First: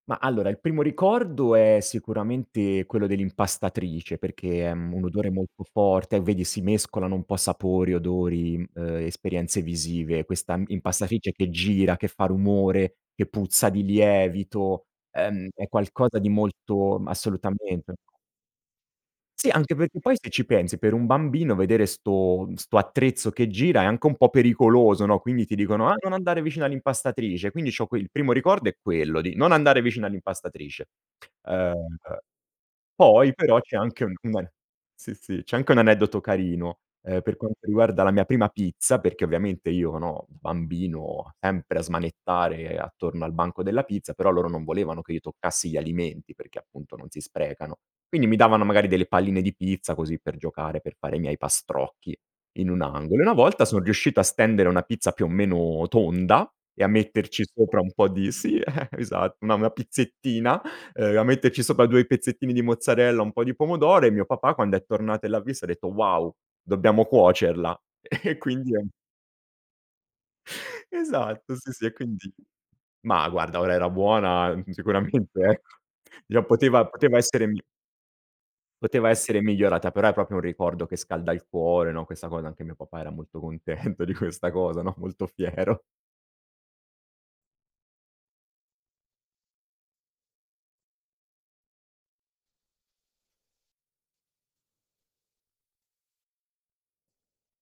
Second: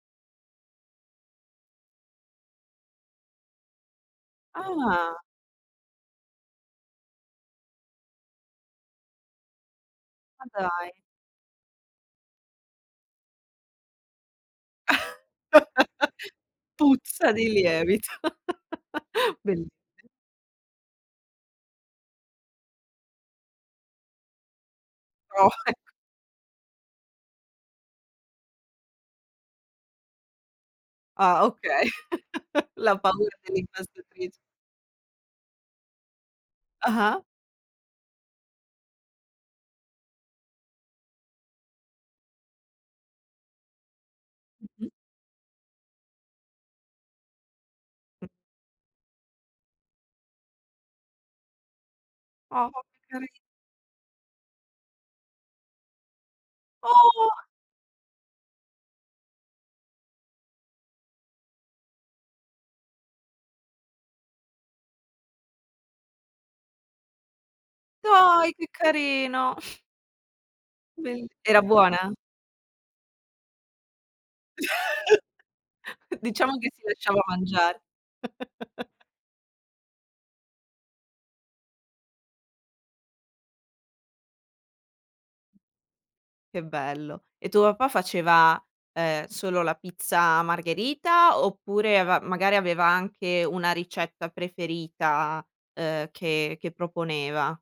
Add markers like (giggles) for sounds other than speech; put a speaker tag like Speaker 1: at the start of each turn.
Speaker 1: Ma allora il primo ricordo è sicuramente quello dell'impastatrice perché è, mhmm, un
Speaker 2: Ah.
Speaker 1: odore molto forte, o vedi si mescolano un po' sapori, odori, ehm, esperienze visive.
Speaker 2: Ma
Speaker 1: Questa, mhmm,
Speaker 2: dai.
Speaker 1: impastatrice che gira, che fa rumore, che puzza di lievito, ehm, è qualcosa di
Speaker 2: (chuckles)
Speaker 1: molto
Speaker 2: Puzza di
Speaker 1: assolutamente.
Speaker 2: lievito. (chuckles)
Speaker 1: Sì, anche perché
Speaker 2: Bellissi
Speaker 1: poi se ci pensi per un bambino vedere 'sto mhmm, 'sto attrezzo che gira è anche un po' pericoloso no, quindi
Speaker 2: Oh,
Speaker 1: ti dicono:
Speaker 2: ecco.
Speaker 1: "Ah non andare vicino all'impastatrice." Quindi c'ho qui il primo ricordo è quello di non andare vicino all'impastatrice
Speaker 2: Ah okay,
Speaker 1: Ehm,
Speaker 2: (chuckles) la paura
Speaker 1: poi però c'è anche un
Speaker 2: dell'impastatrice.
Speaker 1: sì, sì, c'è anche un aneddoto carino, ehm,
Speaker 2: Ah-ah.
Speaker 1: per quanto riguarda la mia prima pizza, perché ovviamente io no, bambino sempre a smanettare attorno al banco della pizza, però loro non
Speaker 2: Mh-mh.
Speaker 1: volevano che io toccassi gli alimenti, perché appunto non si sprecano.
Speaker 2: Mh.
Speaker 1: Quindi mi davano magari delle palline di pizza così per giocare, per fare i miei pastrocchi
Speaker 2: Ah,
Speaker 1: in un
Speaker 2: oh che
Speaker 1: angolo, e
Speaker 2: cari
Speaker 1: una volta son riuscito a stendere una pizza più o meno tonda e a
Speaker 2: Oh!
Speaker 1: metterci sopra un po' di sì, (giggles) esatto, una una pizzettina, ehm, a metterci sopra 2 pezzettini di mozzarella, un po' di pomodoro, e mio papà quando è tornato e l'ha visto ha detto: "Wow, dobbiamo cuocerla." E
Speaker 2: Dai che
Speaker 1: quindi è un
Speaker 2: carino. (blows air) Bel
Speaker 1: Esatto,
Speaker 2: era
Speaker 1: sì sì, e
Speaker 2: buona?
Speaker 1: quindi Ma guarda, ora era buona, mhmm, sicuramente, ecco.
Speaker 2: (chuckles)
Speaker 1: Gli a
Speaker 2: Diciamo che si
Speaker 1: poteva poteva
Speaker 2: lasciava
Speaker 1: essere mi
Speaker 2: mangiare. (chuckles)
Speaker 1: poteva essere migliorata, però è proprio un ricordo che scalda il cuore no questa cosa, anche mio papà era molto contento di questa cosa no, molto fiero.
Speaker 2: Che bello, e tuo papà faceva, uhm, solo la pizza margherita, oppure ava magari aveva anche una ricetta preferita, uhm, che che proponeva?